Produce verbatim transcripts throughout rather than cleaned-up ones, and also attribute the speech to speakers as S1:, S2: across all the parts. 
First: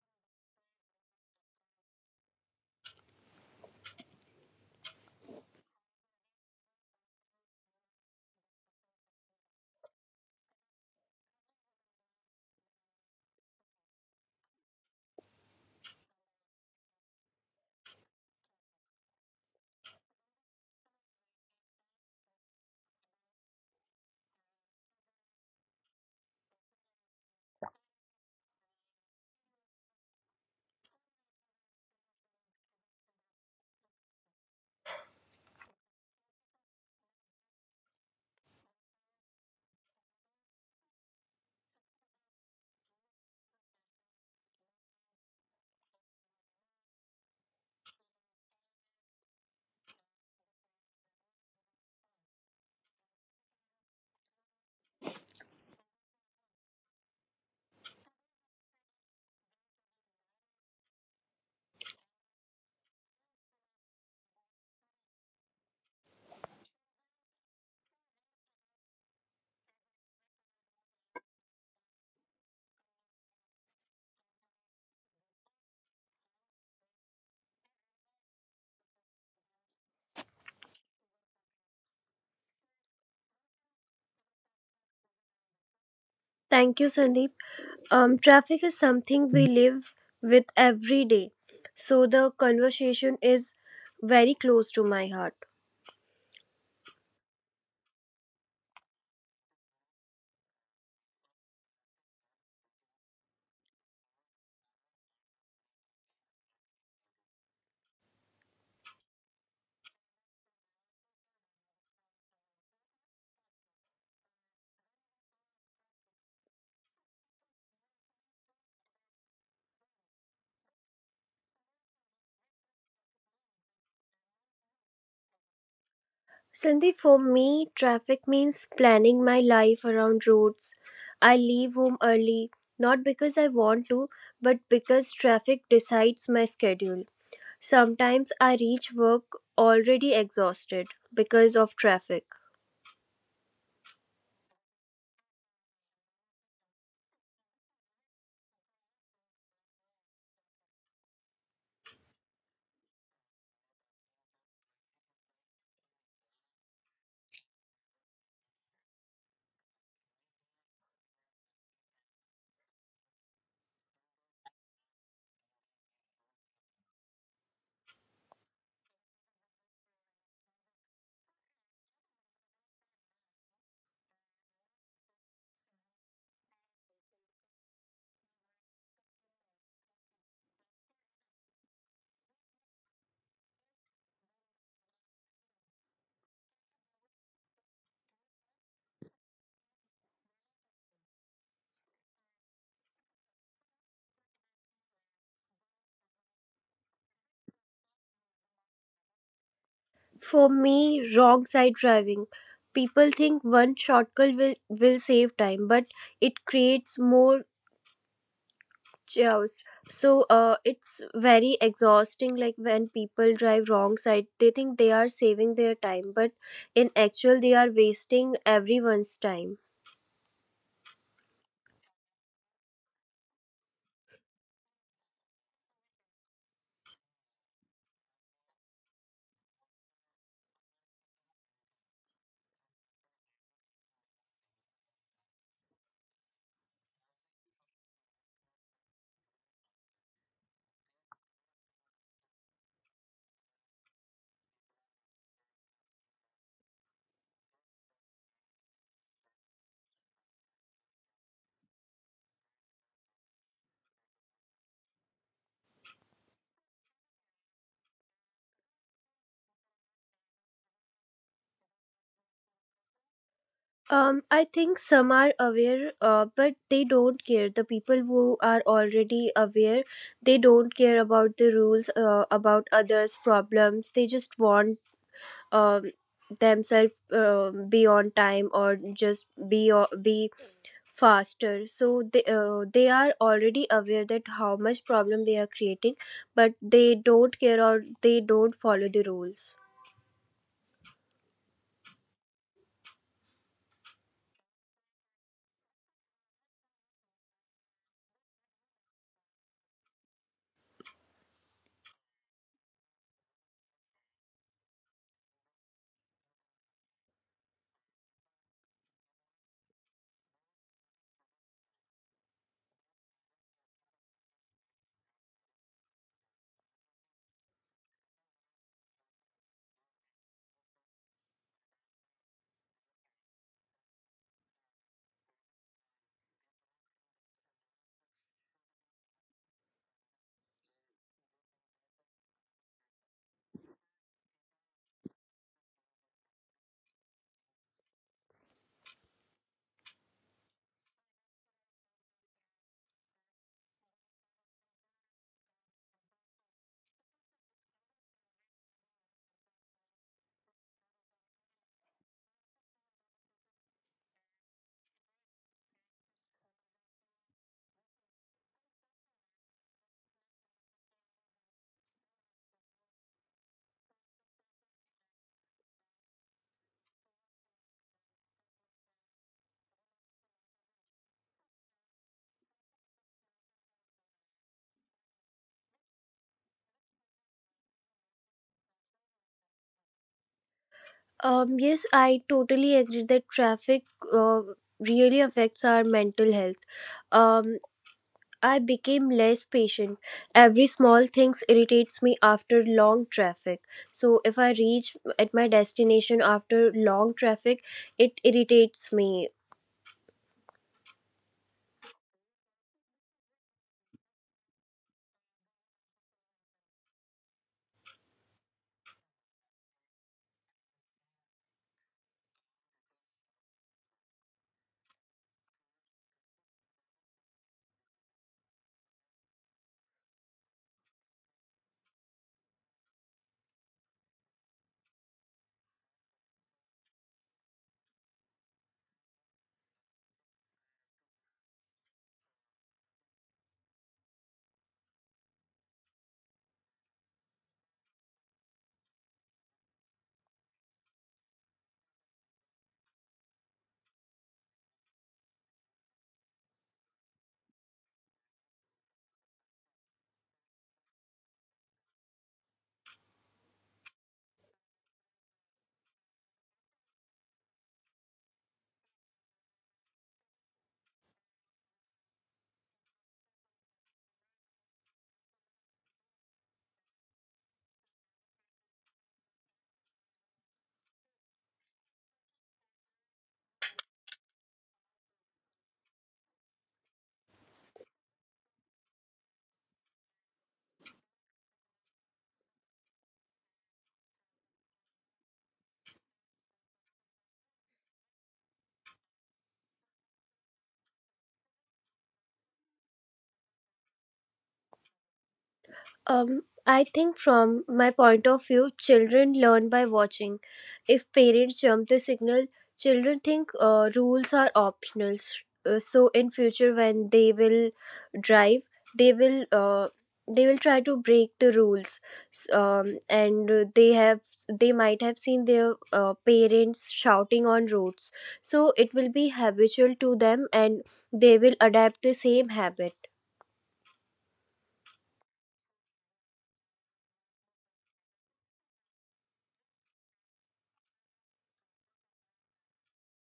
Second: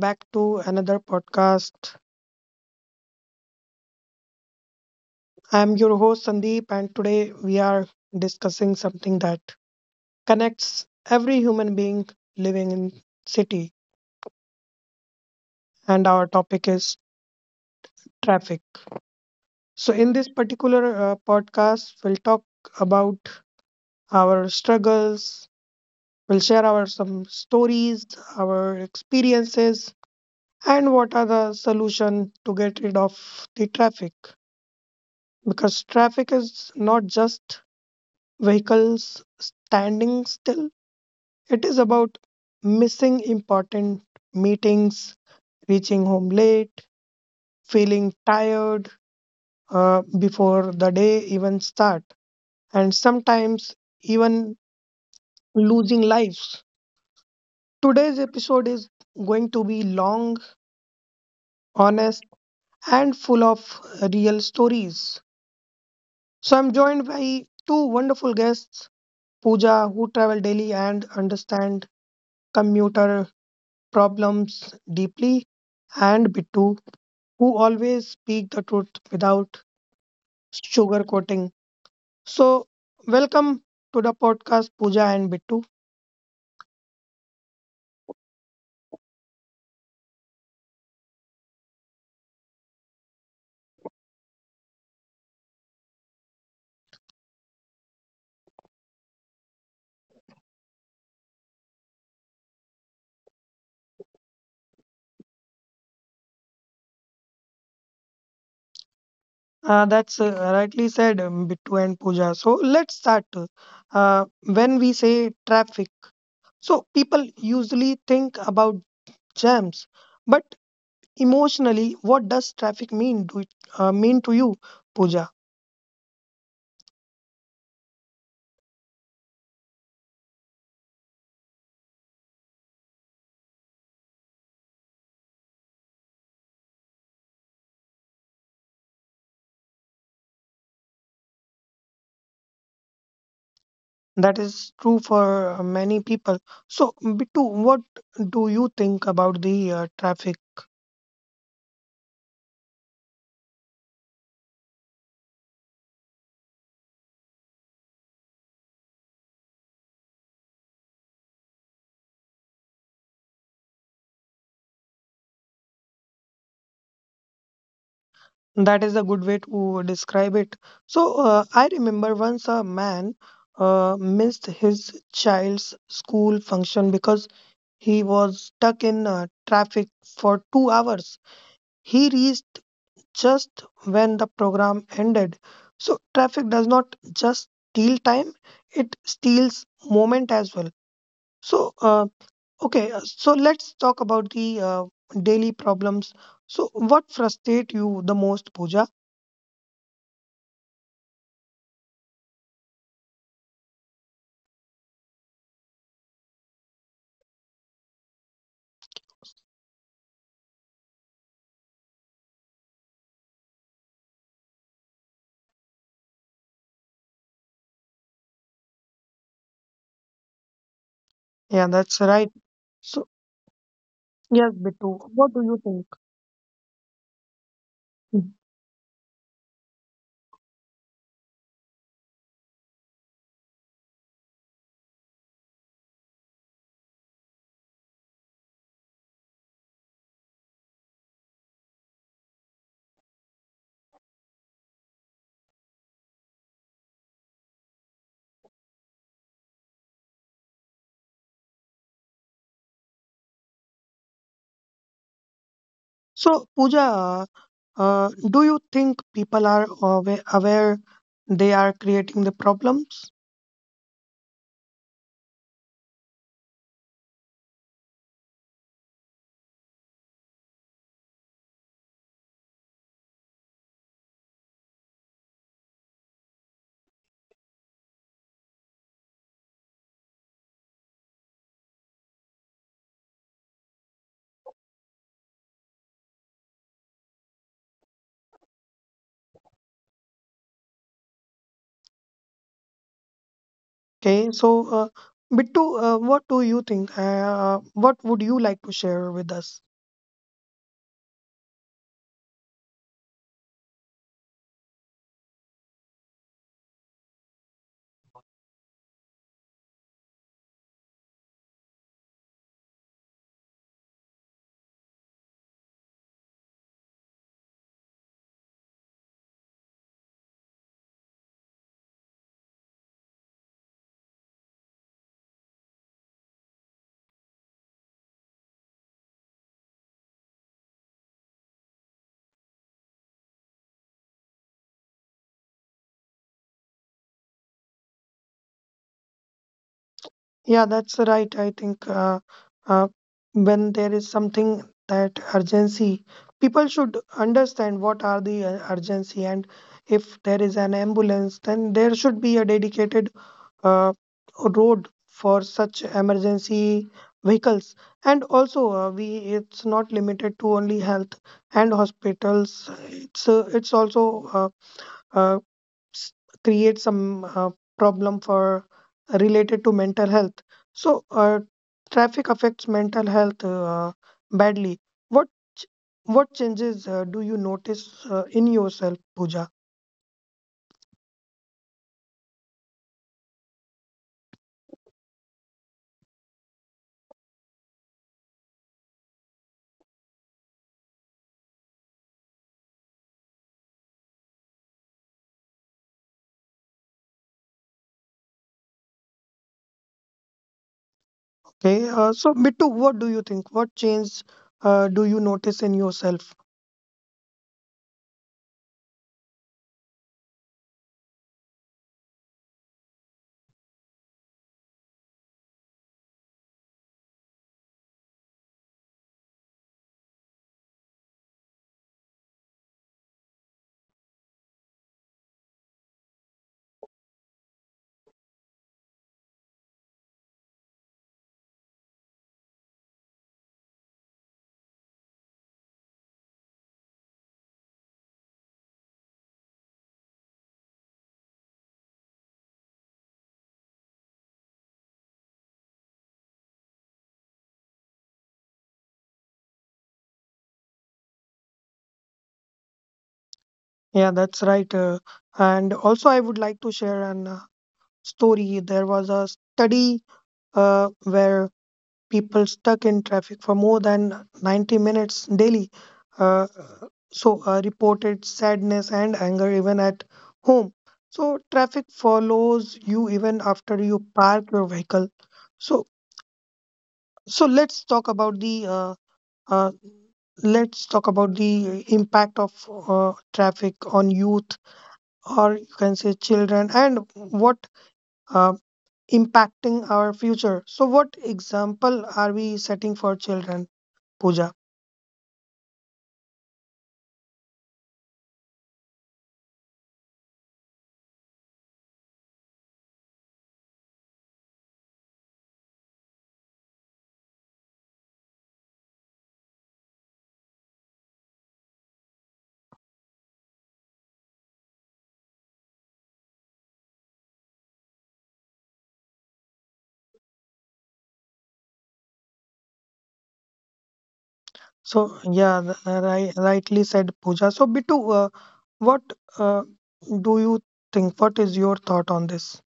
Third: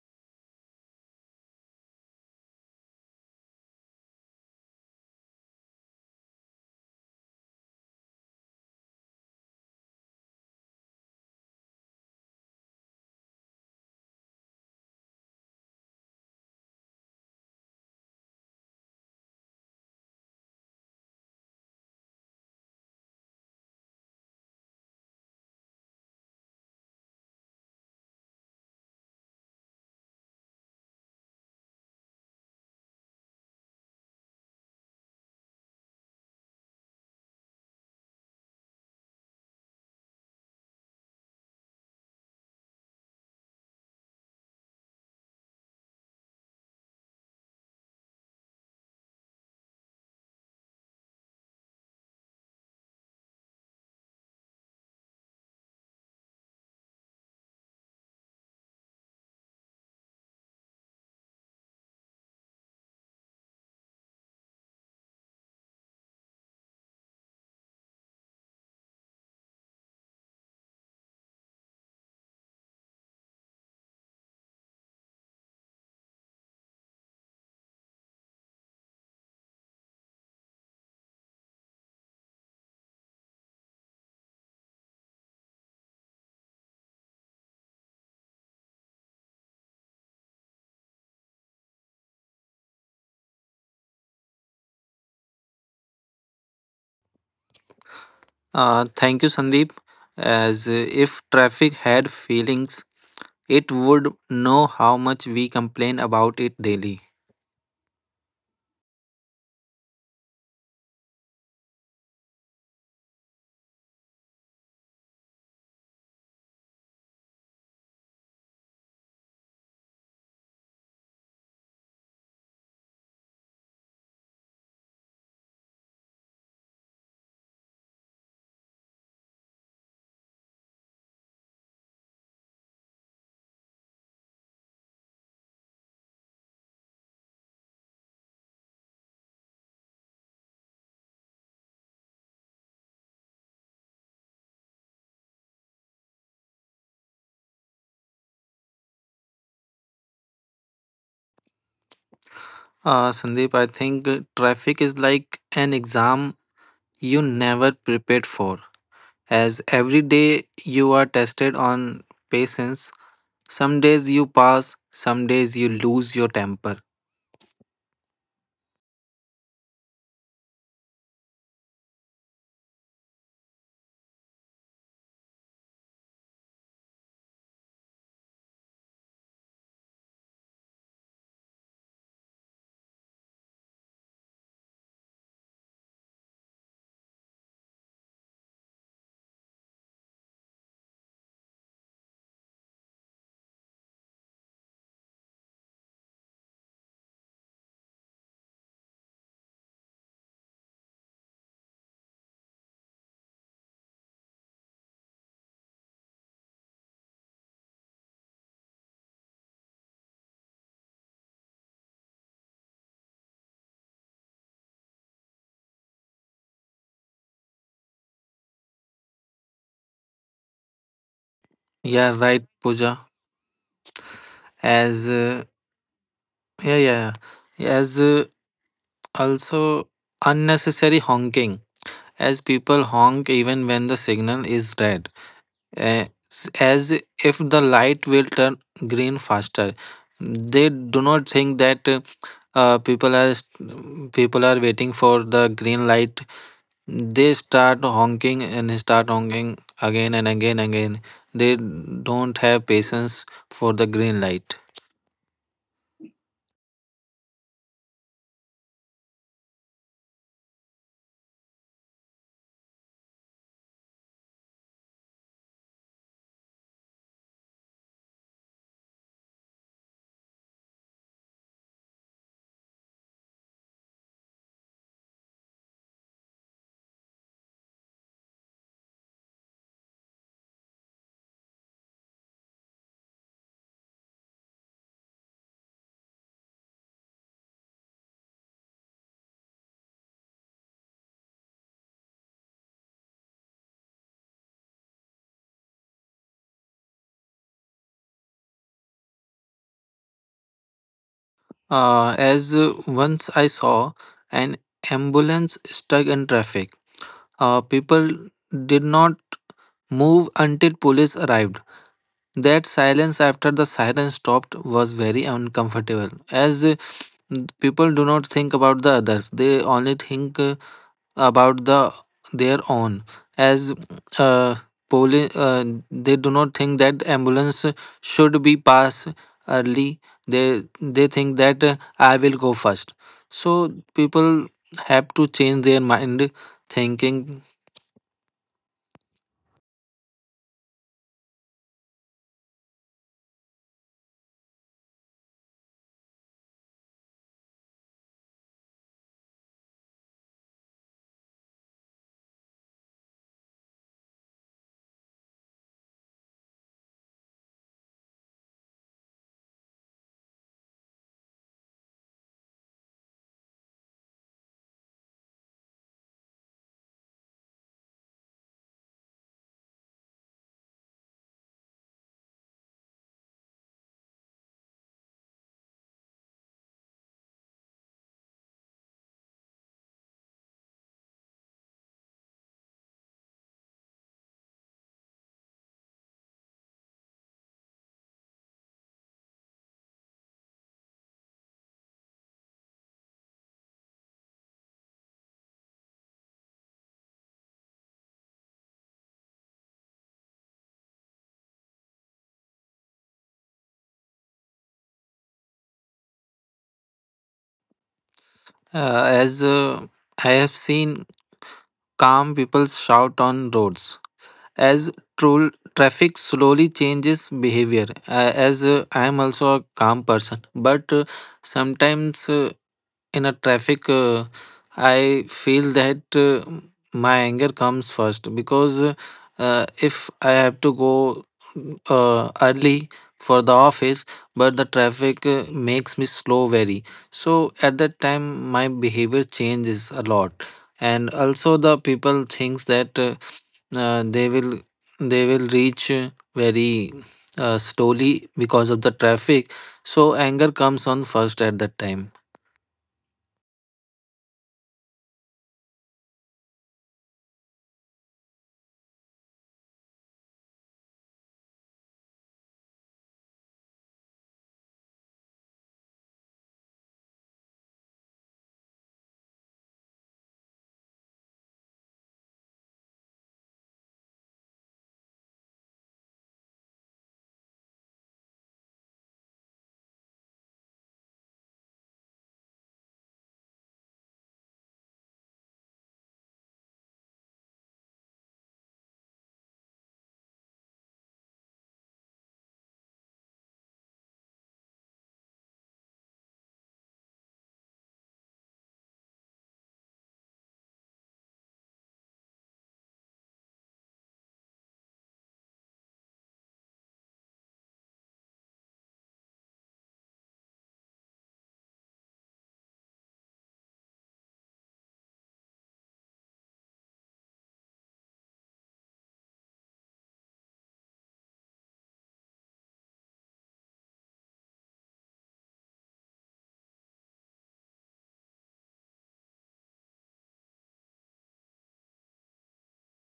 S1: back to another podcast. I am your host, Sandeep, and today we are discussing something that connects every human being living in city, and our topic is traffic. So in this particular uh, podcast, we'll talk about our struggles. We'll share our some stories, our experiences, and what are the solution to get rid of the traffic, because traffic is not just vehicles standing still. It is about missing important meetings, reaching home late, feeling tired uh, before the day even start, and sometimes even losing lives. Today's episode is going to be long, honest, and full of real stories. So I'm joined by two wonderful guests, Pooja, who travel daily and understand commuter problems deeply, and Bittu, who always speak the truth without sugarcoating. So, welcome to the podcast, Pooja and Bittu.
S2: Thank you, Sandeep. Um, traffic is something we live with every day, so the conversation is very close to my heart.
S3: Uh, thank you, Sandeep. As uh, If traffic had feelings, it would know how much we complain about it daily.
S1: Uh, that's uh, Rightly said, um, Bittu and Pooja. So, let's start. Uh, when we say traffic, so people usually think about jams, but emotionally, what does traffic mean? Do it uh, mean to you, Pooja?
S2: Sandeep, for me, traffic means planning my life around roads. I leave home early, not because I want to, but because traffic decides my schedule. Sometimes I reach work already exhausted because of traffic.
S1: That is true for uh, many people. So, Bittu, what do you think about the uh, traffic?
S3: Uh, Sandeep, I think uh, traffic is like an exam you never prepared for. As every day you are tested on patience, some days you pass, some days you lose your temper.
S1: That is a good way to describe it. So, uh, I remember once a man uh, missed his child's school function because he was stuck in uh, traffic for two hours. He reached just when the program ended. So, traffic does not just steal time, it steals moment as well. So, uh, okay, uh, so let's talk about the uh, daily problems. So, what frustrate you the most, Pooja?
S2: For me, wrong side driving. People think one shortcut will, will save time, but it creates more chaos. So uh, it's very exhausting. Like when people drive wrong side, they think they are saving their time, but in actual, they are wasting everyone's time.
S1: Yeah, that's
S3: Yeah,
S1: right.
S3: right, Pooja.
S1: So, yes, Bittu,
S3: As
S1: what do
S3: uh,
S1: you think?
S3: yeah, yeah, yeah. as uh,
S1: Mhm.
S3: Also unnecessary honking. As people honk even when the signal is red, eh, s- as if the light will turn green faster. They do not think that uh, uh, people are st- people are waiting for the green light. They start honking and start honking again and again again. They don't have patience for the green light.
S1: So, Pooja, uh, uh, do you think people are awa- aware they are creating the problems?
S2: Um, I think some are aware, uh, but they don't care. The people who are already aware, they don't care about the rules, uh, about others' problems. They just want um, themselves uh, be on time or just be o- be faster so they uh, they are already aware that how much problem they are creating, but they don't care or they don't follow the rules.
S1: Okay, so, uh, Bittu, uh, what do you think? Uh, what would you like to share with us?
S3: Uh, as uh, Once I saw an ambulance stuck in traffic. Uh, people did not move until police arrived. That silence after the siren stopped was very uncomfortable, as uh, people do not think about the others; they only think uh, about the their own. As uh, poli- uh, they do not think that ambulance should be passed early. They they think that uh, I will go first. So people have to change their mind thinking.
S1: Yeah, that's right. I think uh, uh, when there is something that urgency, people should understand what are the uh, urgency, and if there is an ambulance, then there should be a dedicated uh, road for such emergency vehicles. And also, uh, we it's not limited to only health and hospitals. It's uh, it's also uh, uh, s- create some uh, problem for uh, related to mental health. So uh, traffic affects mental health uh, badly. What ch- what changes uh, do you notice uh, in yourself, Pooja?
S2: Um yes, I totally agree that traffic uh, really affects our mental health. um I became less patient. Every small things irritates me after long traffic. So if I reach at my destination after long traffic, it irritates me.
S1: Okay, uh, so, Bittu, what do you think? What change uh, do you notice in yourself?
S3: Uh, as uh, I have seen calm people shout on roads. As trol- Traffic slowly changes behavior, uh, as uh, I am also a calm person, but uh, sometimes uh, in a traffic uh, I feel that uh, my anger comes first because uh, if I have to go uh, early for the office, but the traffic uh, makes me slow very. So at that time my behavior changes a lot, and also the people thinks that uh, uh, they will they will reach uh, very uh, slowly because of the traffic, so anger comes on first at that time.
S1: Yeah, that's right. Uh, and also, I would like to share an uh, story. There was a study uh, where people stuck in traffic for more than ninety minutes daily. Uh, so uh, reported sadness and anger even at home. So traffic follows you even after you park your vehicle. So so let's talk about the uh, uh, let's talk about the impact of uh, traffic on youth, or you can say children, and what uh, impacting our future. So, what example are we setting for children, Pooja?
S2: Um, I think from my point of view, children learn by watching. If parents jump the signal, children think uh, rules are optional. Uh, so in future, when they will drive, they will uh, they will try to break the rules. S- Um, and uh, they have they might have seen their uh, parents shouting on roads. So it will be habitual to them, and they will adapt the same habit.
S1: So, yeah, th- uh, ri- rightly said, Pooja. So, Bitu, uh, what uh, do you think? What is your thought on this?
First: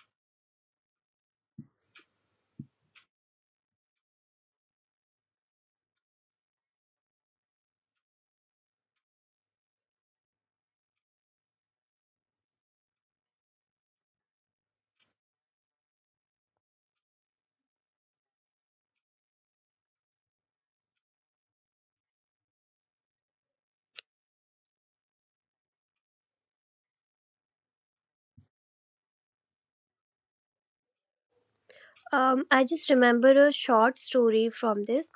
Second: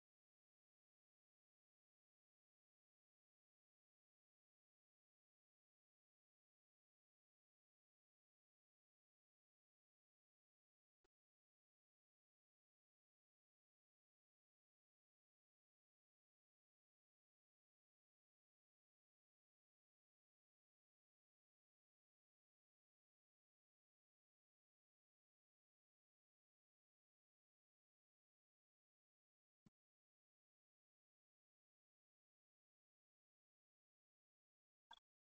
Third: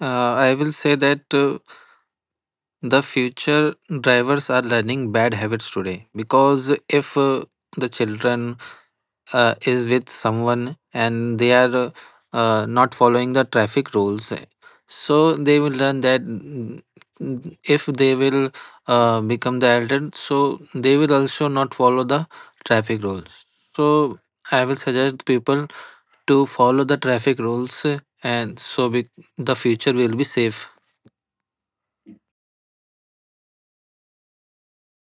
S3: Uh, I will say that uh, the future drivers are learning bad habits today, because if uh, the children uh, is with someone and they are uh, uh, not following the traffic rules, so they will learn that mm, mm, if they will uh, become the elder, so they will also not follow the traffic rules. So I will suggest people to follow the traffic rules, uh, and so be- the future will be safe.
S2: Um, I just remember a short story from this.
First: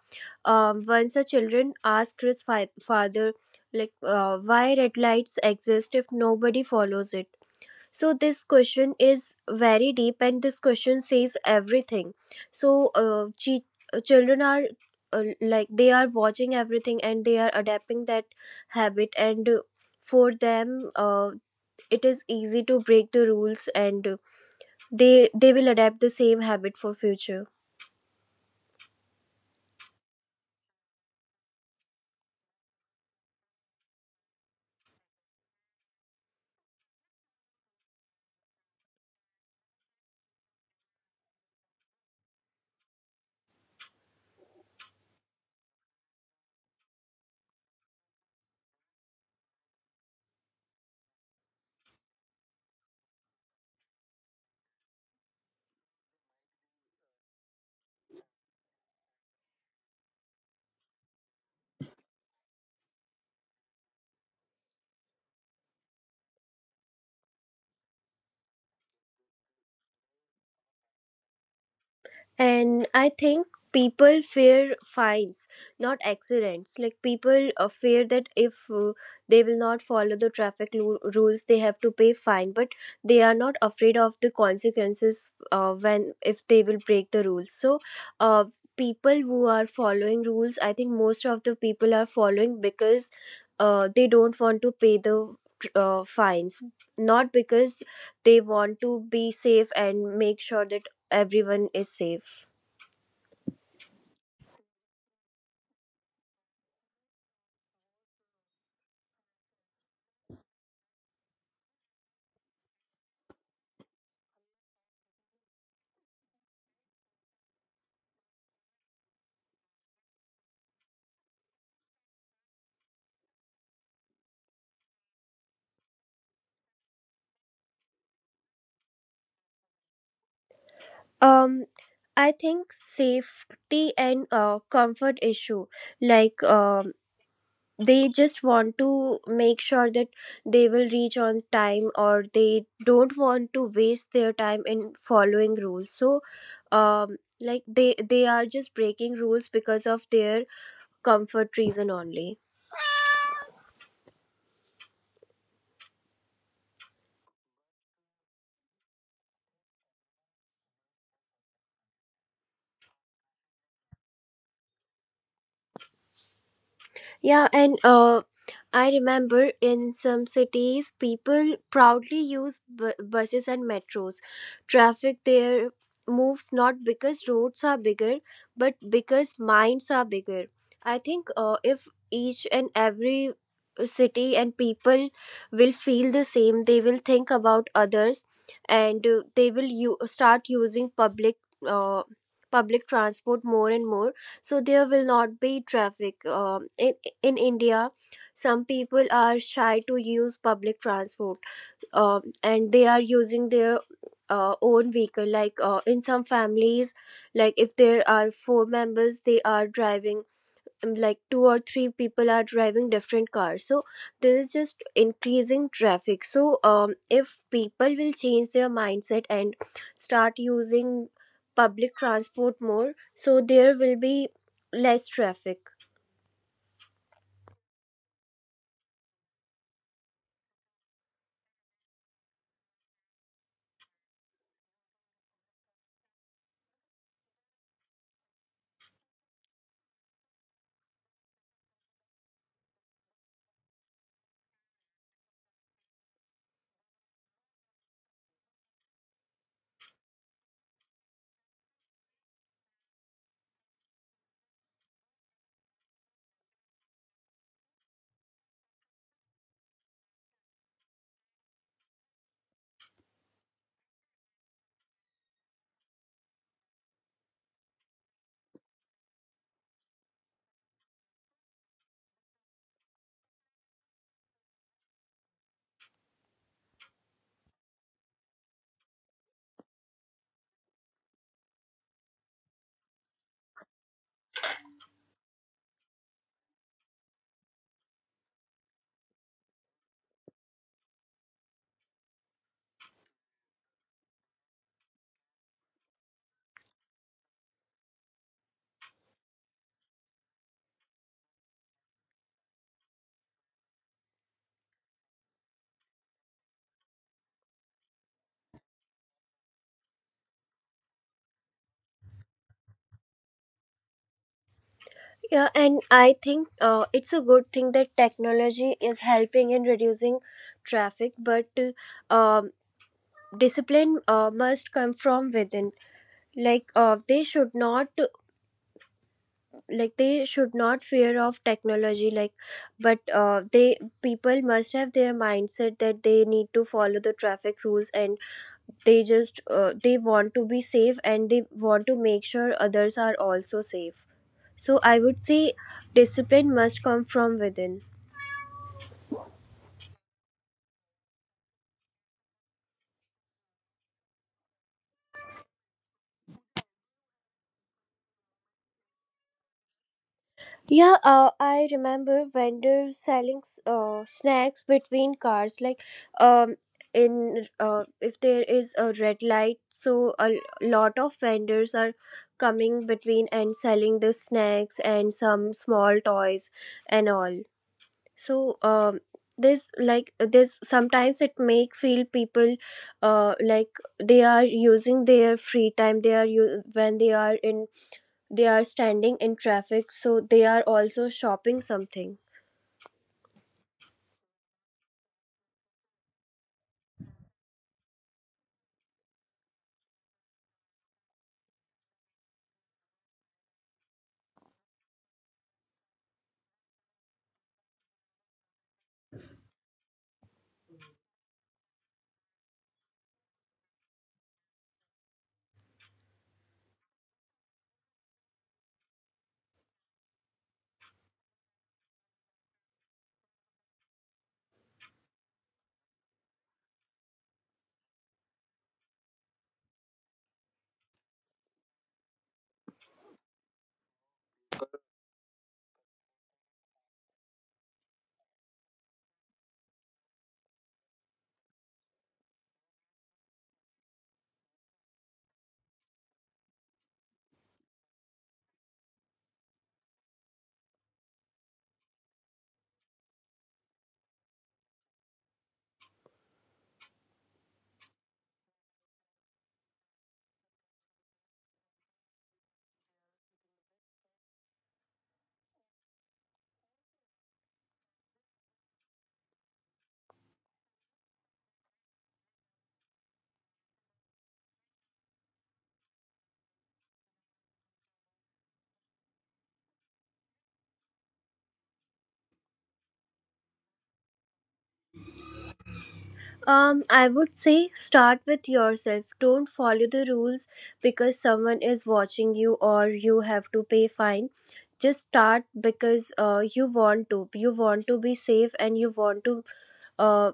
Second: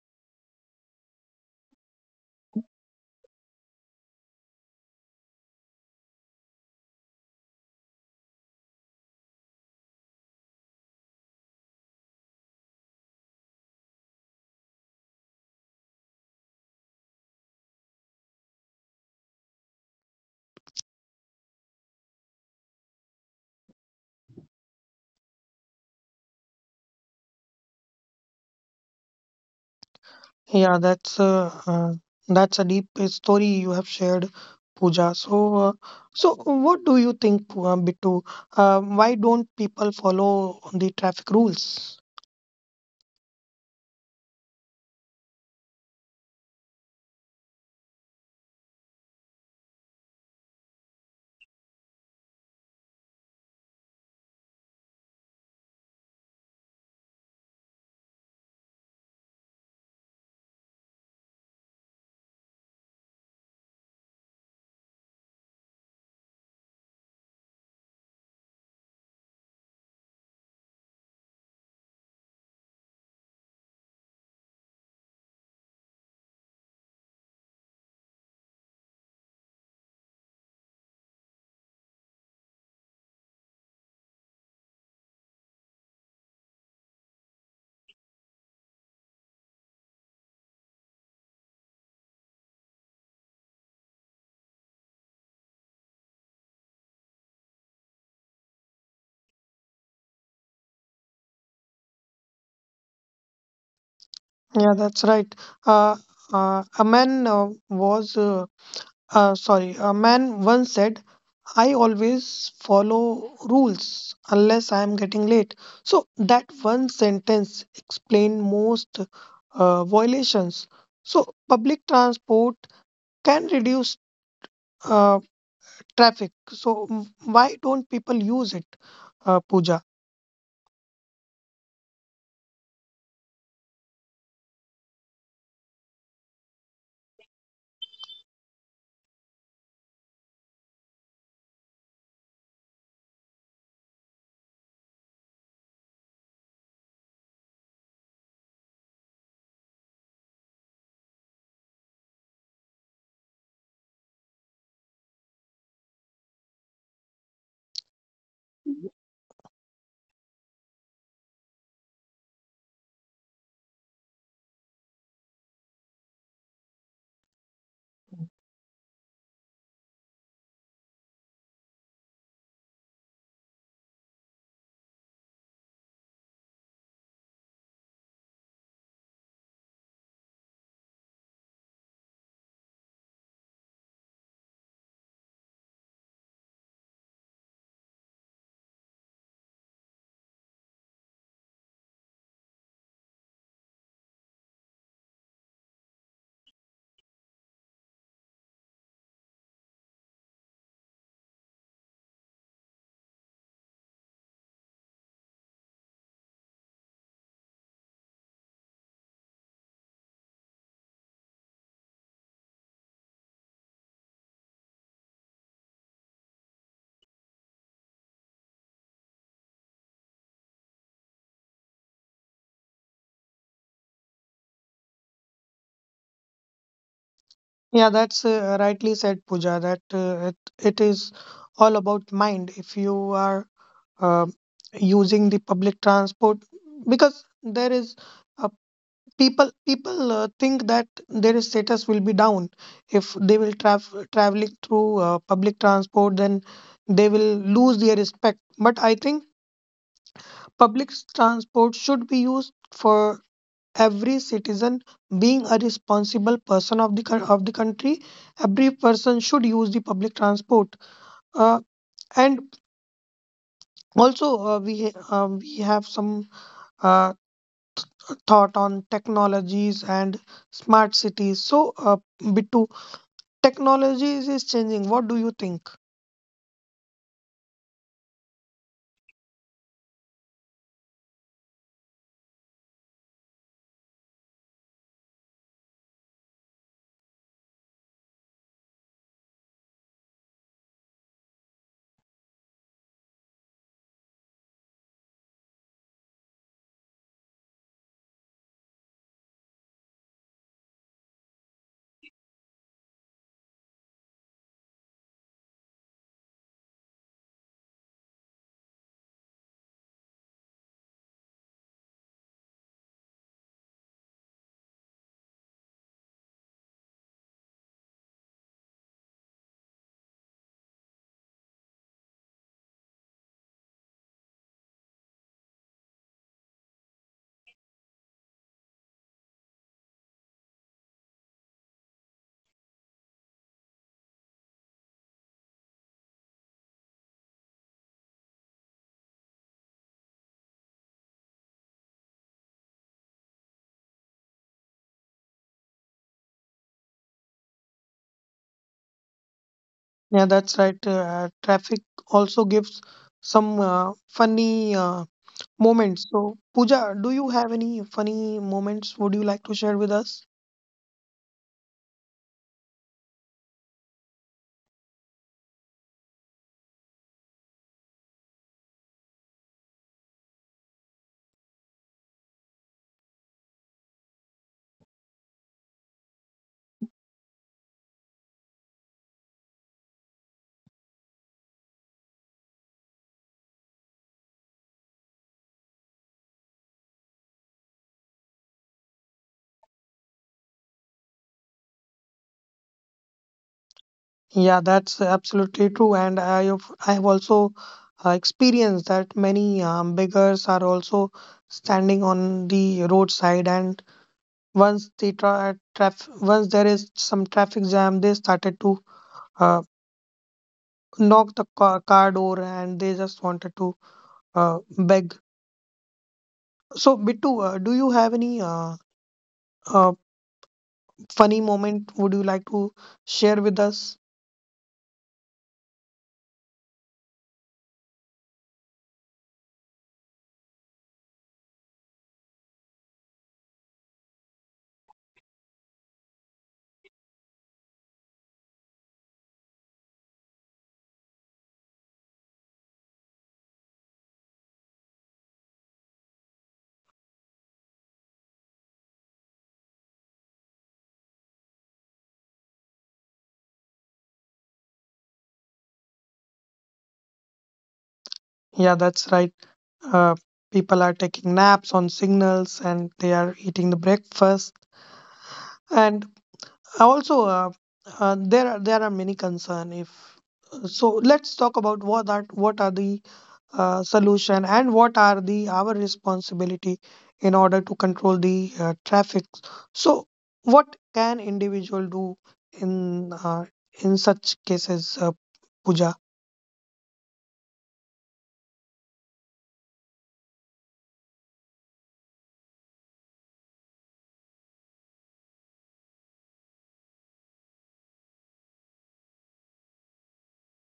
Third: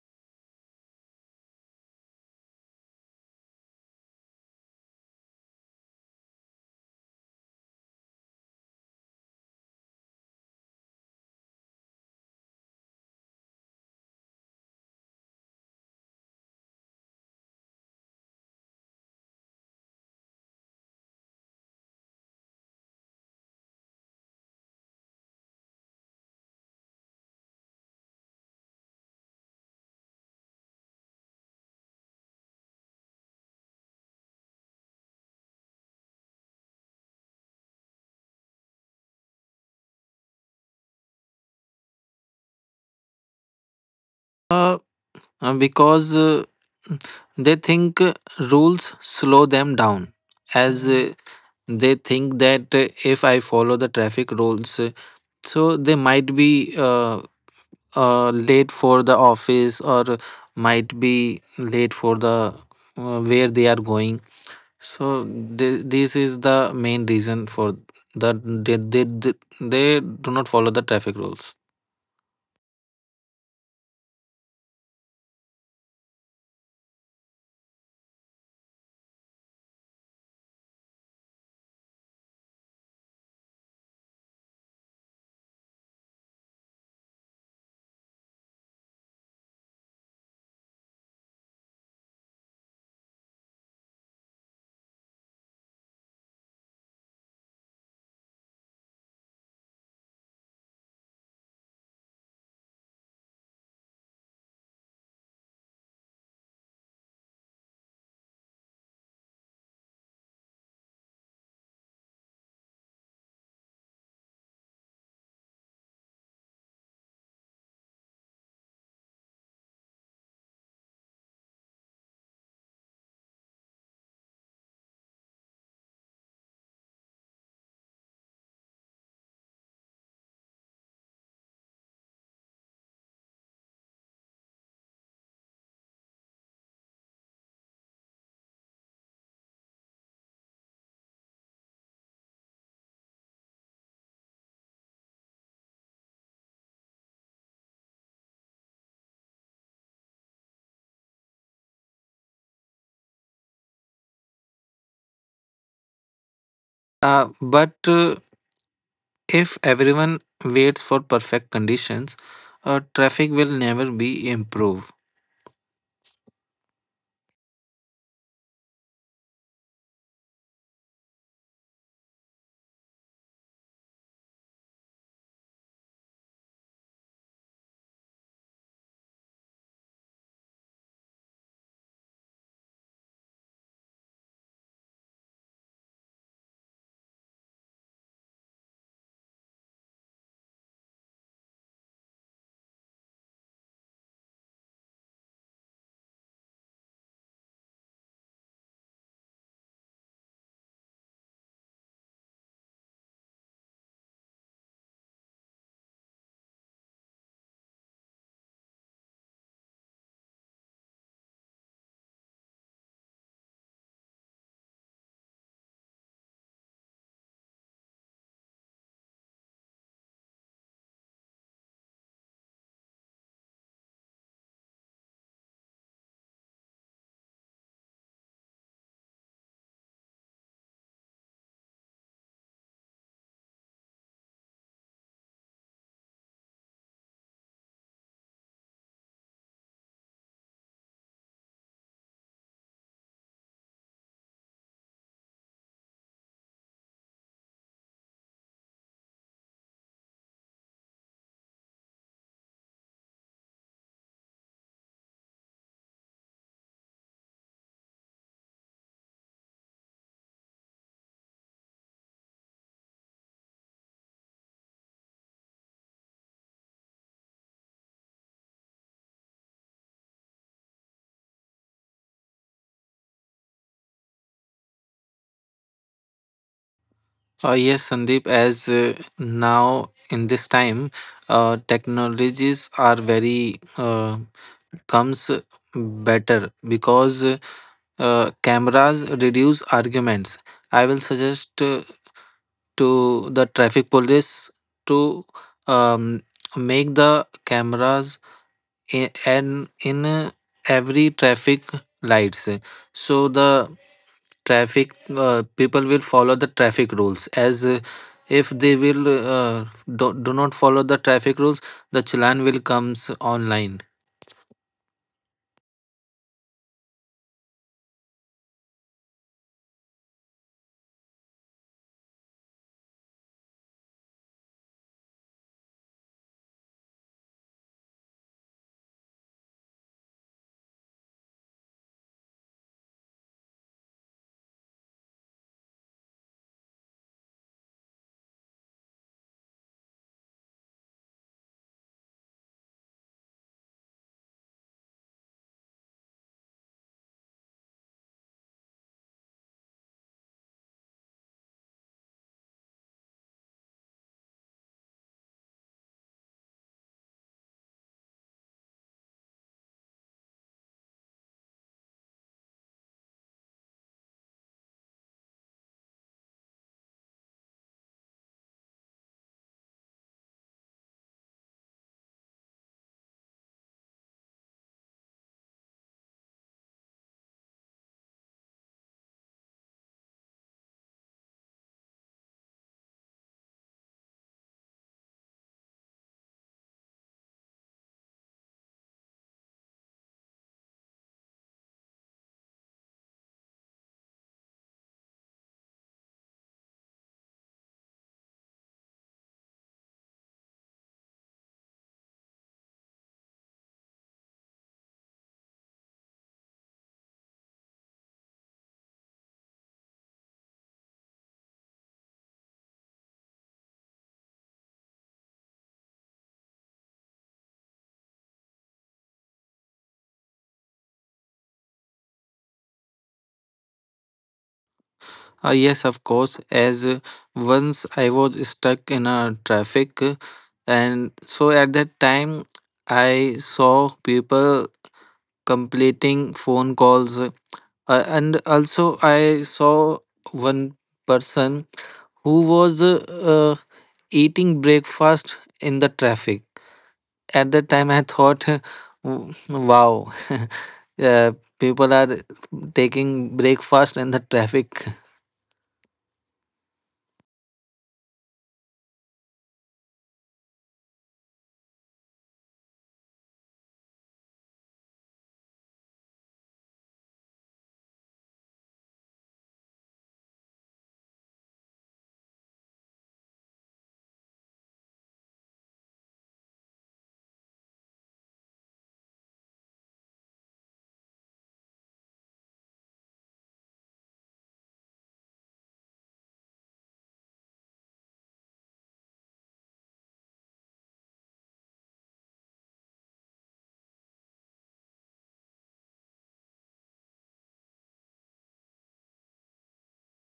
S2: Um, once a children asked his fi- father, like, uh, why red lights exist if nobody follows it. So this question is very deep, and this question says everything. So, uh, chi- uh, children are uh, like they are watching everything, and they are adapting that habit. And uh, for them, uh, it is easy to break the rules, and uh, they they will adapt the same habit for future.
S1: Yeah, that's uh, uh, that's a deep uh, story you have shared, Pooja. So, uh, so what do you think, Poo- uh, Bitu? Uh, why don't people follow the traffic rules?
S3: Uh, uh, because uh, they think uh, rules slow them down, as Mm. uh, they think that uh, if I follow the traffic rules, uh, so they might be uh, uh, late for the office or might be late for the uh, where they are going. So th- this is the main reason for that they, they, they, they do not follow the traffic rules.
S2: And I think people fear fines, not accidents. Like people uh, fear that if uh, they will not follow the traffic lu- rules, they have to pay fine. But they are not afraid of the consequences uh, when if they will break the rules. So, uh, people who are following rules, I think most of the people are following because uh, they don't want to pay the uh, fines, not because they want to be safe and make sure that everyone is safe.
S1: Yeah, that's right. Uh, uh, a man uh, was. Uh, Uh, sorry, a man once said, "I always follow rules unless I am getting late." So, that one sentence explained most uh, violations. So, public transport can reduce uh, traffic. So, m- why don't people use it, uh, Pooja?
S2: Um, I think safety and uh, comfort issue, like um, they just want to make sure that they will reach on time or they don't want to waste their time in following rules. So, um, like they they are just breaking rules because of their comfort reason only.
S3: Uh, but uh, if everyone waits for perfect conditions, uh, traffic will never be improved.
S2: Yeah, and uh, I remember in some cities, people proudly use bu- buses and metros. Traffic there moves not because roads are bigger, but because minds are bigger. I think uh, if each and every city and people will feel the same, they will think about others, and uh, they will u- start using public. Uh, public transport more and more, so there will not be traffic um, in in India. Some people are shy to use public transport, um, and they are using their uh, own vehicle. Like uh, in some families, like if there are four members, they are driving. Um, Like two or three people are driving different cars, so this is just increasing traffic. So, um, if people will change their mindset and start using public transport more, so there will be less traffic.
S1: Yeah, that's uh, rightly said, Pooja, that uh, it, it is all about mind. If you are uh, using the public transport, because there is a people people uh, think that their status will be down if they will travel traveling through uh, public transport, then they will lose their respect. But I think public transport should be used for every citizen. Being a responsible person of the coun- of the country every person should use the public transport. Uh, and also, uh, we ha- um, we have some uh, thought on technologies and smart cities. So, uh, Bittu, technology is is changing. What do you think?
S3: Uh, yes, Sandeep, as uh, now in this time, uh, technologies are very uh, comes better because uh, cameras reduce arguments. I will suggest uh, to the traffic police to um, make the cameras i- and in uh, every traffic lights, so the traffic uh, people will follow the traffic rules. As uh, if they will uh, do, do not follow the traffic rules, the challan will comes online.
S2: Yeah, and I think uh, it's a good thing that technology is helping in reducing traffic, but uh, um, discipline uh, must come from within. Like uh, they should not like they should not fear of technology. Like, but uh, they people must have their mindset that they need to follow the traffic rules, and they just uh, they want to be safe and they want to make sure others are also safe. So I would say discipline must come from within.
S1: Yeah, that's right. Uh, traffic also gives some uh, funny uh, moments. So, Pooja, do you have any funny moments would you like to share with us?
S2: Yeah, uh, I remember vendors selling s- uh, snacks between cars. Like, um, in uh, if there is a red light, so a lot of vendors are coming between and selling the snacks and some small toys and all. So, um, this like this sometimes it make feel people, uh, like they are using their free time. They are u- when they are in, they are standing in traffic, so they are also shopping something.
S1: Yeah, that's absolutely true. And I have, I have also uh, experienced that many um, beggars are also standing on the roadside. And once the tra traf once there is some traffic jam, they started to uh, knock the car, car door, and they just wanted to uh, beg. So, Bittu, uh, do you have any uh, uh, funny moment would you like to share with us?
S3: Uh, yes, of course. As uh, once I was stuck in a traffic, uh, and so at that time I saw people completing phone calls. Uh, and also, I saw one person who was uh, uh, eating breakfast in the traffic. At that time, I thought, "W- Wow, uh, people are taking breakfast in the traffic."
S1: Yeah, that's right. Uh, people are taking naps on signals, and they are eating the breakfast. And also, uh, uh, there are, there are many concern. If So let's talk about what are what are the uh, solution and what are the our responsibility in order to control the uh, traffic. So what can individual do in uh, in such cases, uh, Puja?
S2: um I would say start with yourself. Don't follow the rules because someone is watching you or you have to pay fine. Just start because uh, you want to, you want to be safe, and you want to uh,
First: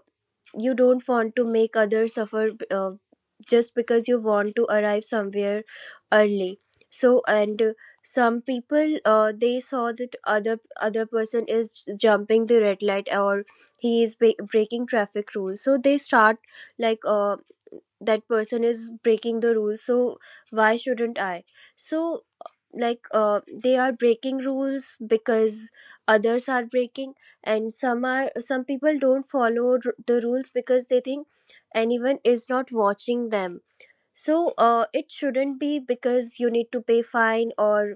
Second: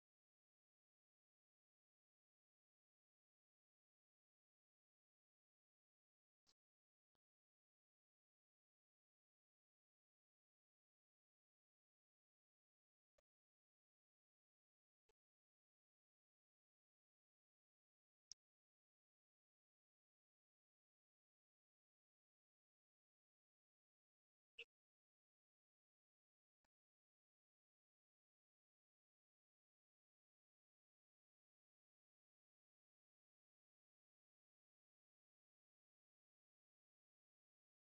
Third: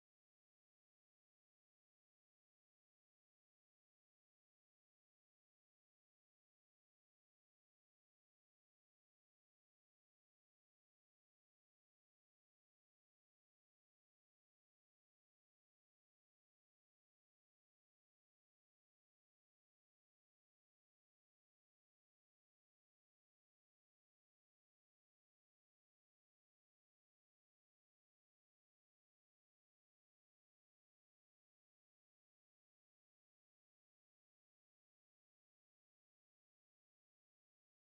S2: you don't want to make others suffer b- uh, just because you want to arrive somewhere early. So and uh, some people uh, they saw that other other person is j- jumping the red light or he is ba- breaking traffic rules, so they start like uh, that person is breaking the rules, so why shouldn't I? So like uh, they are breaking rules because others are breaking, and some are some people don't follow r- the rules because they think anyone is not watching them. So uh, it shouldn't be because you need to pay fine or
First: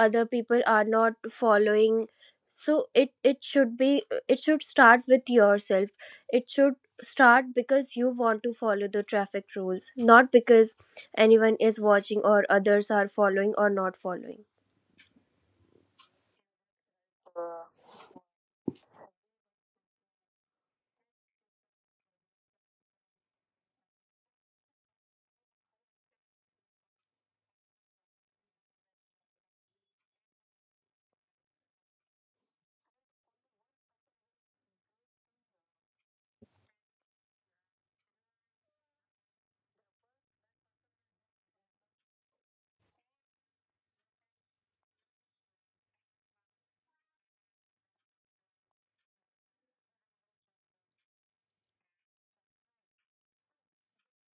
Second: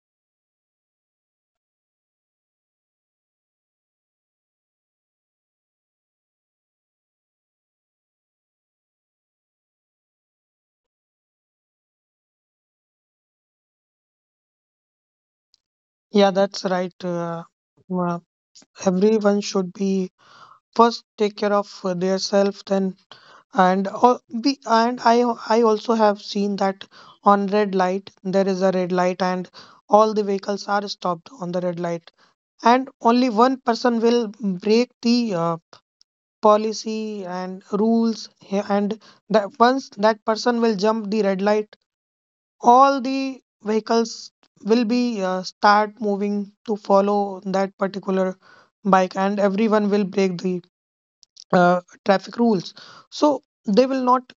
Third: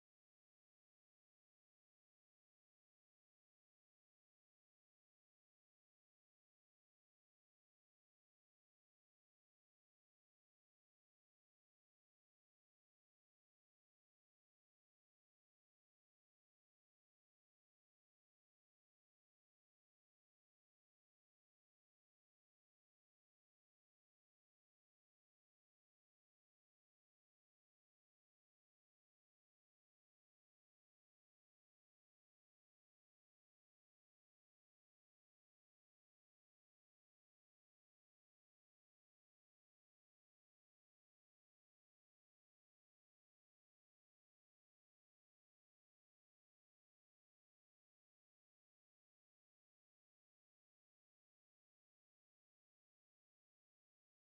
S2: other people are not following. So it it should be, it should start with yourself. It should start because you want to follow the traffic rules, not because anyone is watching or others are following or not following.
S1: Yeah, that's right. Uh, uh, everyone should be first take care of uh, their self. Then and uh, be and i i also have seen that on red light there is a red light and all the vehicles are stopped on the red light, and only one person will break the uh, policy and rules. He- and that once that person will jump the red light, all the vehicles will be uh, start moving to follow that particular bike, and everyone will break the uh, traffic rules. So they will not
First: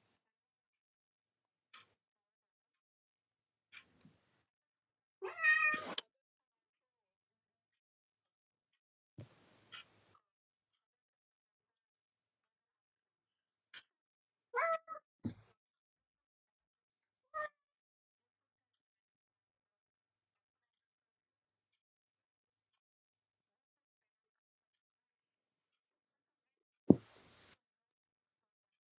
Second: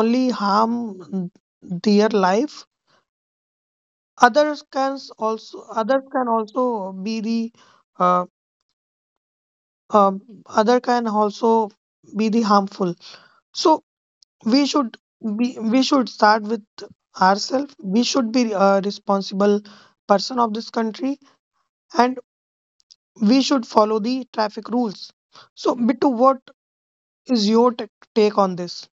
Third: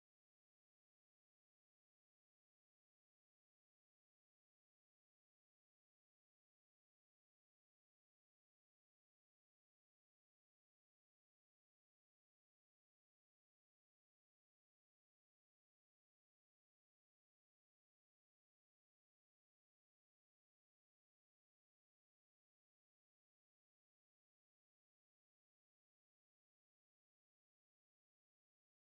S1: only harm their life, others can also others can also be the uh, um, other can also be the harmful. So, we should be we should start with ourselves. We should be a responsible person of this country, and we should follow the traffic rules. So, Bitu, what is your t- take on this?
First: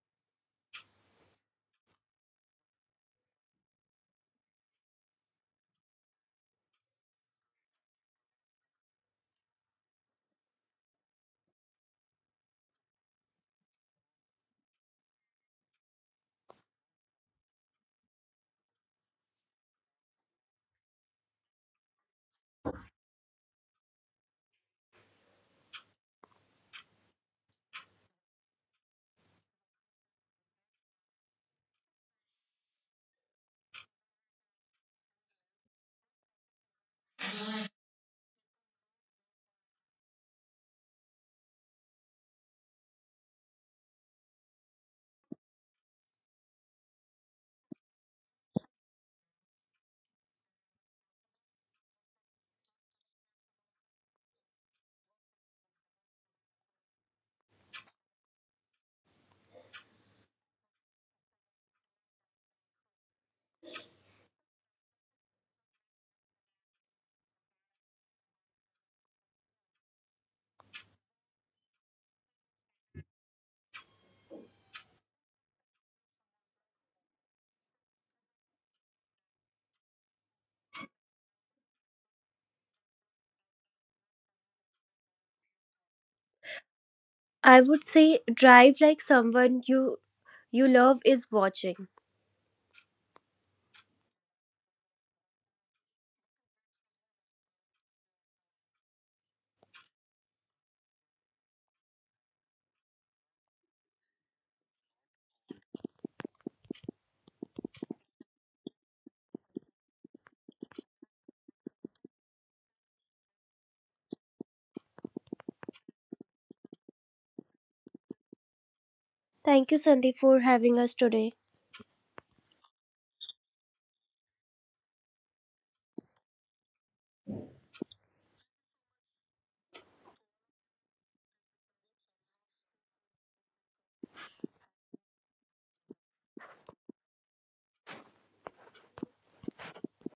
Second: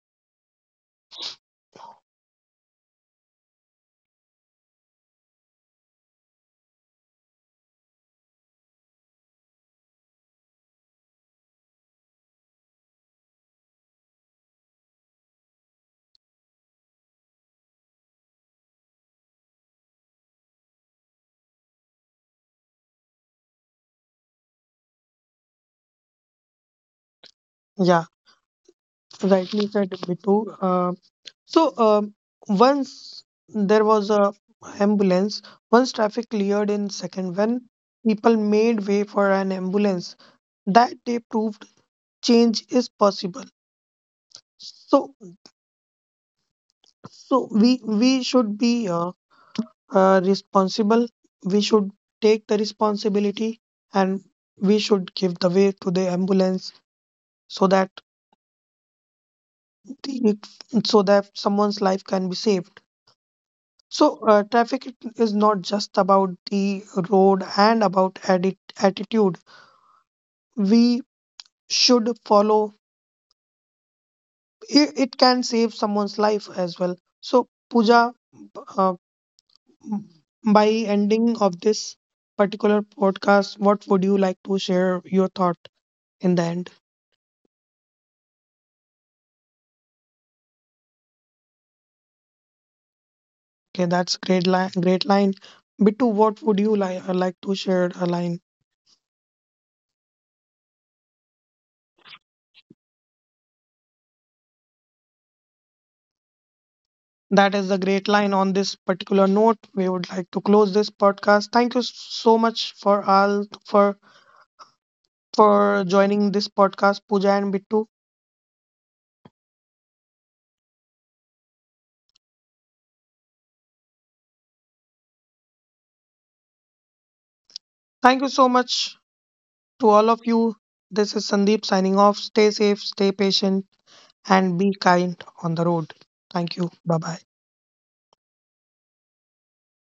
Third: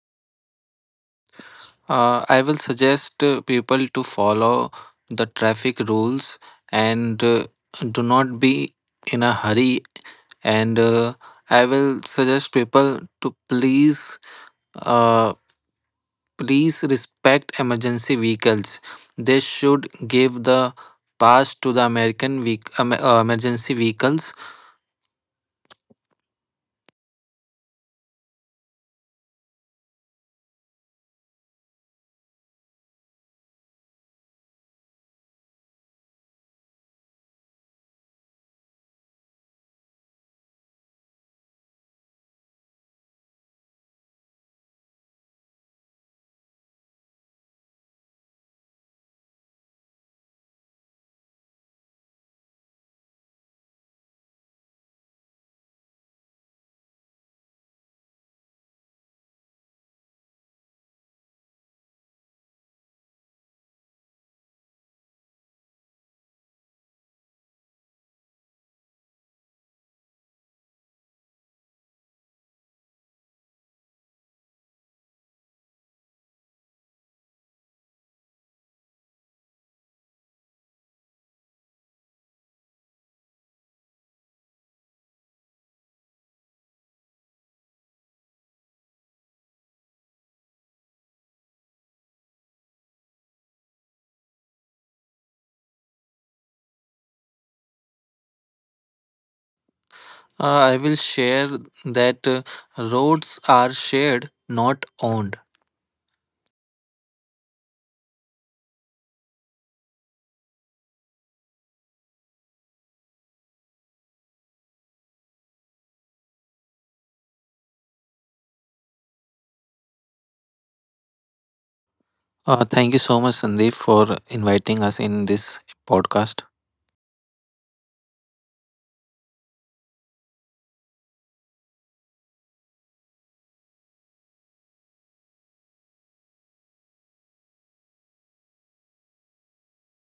S3: Uh, I will suggest uh, people to follow the traffic rules and uh, do not be in a hurry, and uh, I will suggest people to please uh, please respect emergency vehicles. They should give the pass to the American vehic- um, uh, emergency vehicles.
S1: Yeah, rightly said, Bitu. uh, so um, Once there was a ambulance once traffic cleared in second when people made way for an ambulance. That day proved change is possible. So, so we we should be uh, uh, responsible. We should take the responsibility, and we should give the way to the ambulance so that the, so that someone's life can be saved. So, uh, traffic is not just about the road and about atti- attitude. We should follow. It, it can save someone's life as well. So, Pooja, by ending of this particular podcast, what would you like to share your thought in the end?
S2: I would say drive like someone you you love is watching.
S1: Okay, that's great line. Great line. Bittu, what would you like like to share a line?
S3: Uh, I will share that uh, roads are shared, not owned.
S1: That is the great line. On this particular note, we would like to close this podcast. Thank you so much for all for for joining this podcast, Pooja and Bittu.
S2: Thank you, Sandy, for having us today.
S3: Uh, thank you so much, Sandeep, for inviting us in this podcast.
S1: Thank you so much to all of you. This is Sandeep signing off. Stay safe, stay patient, and be kind on the road. Thank you. Bye bye.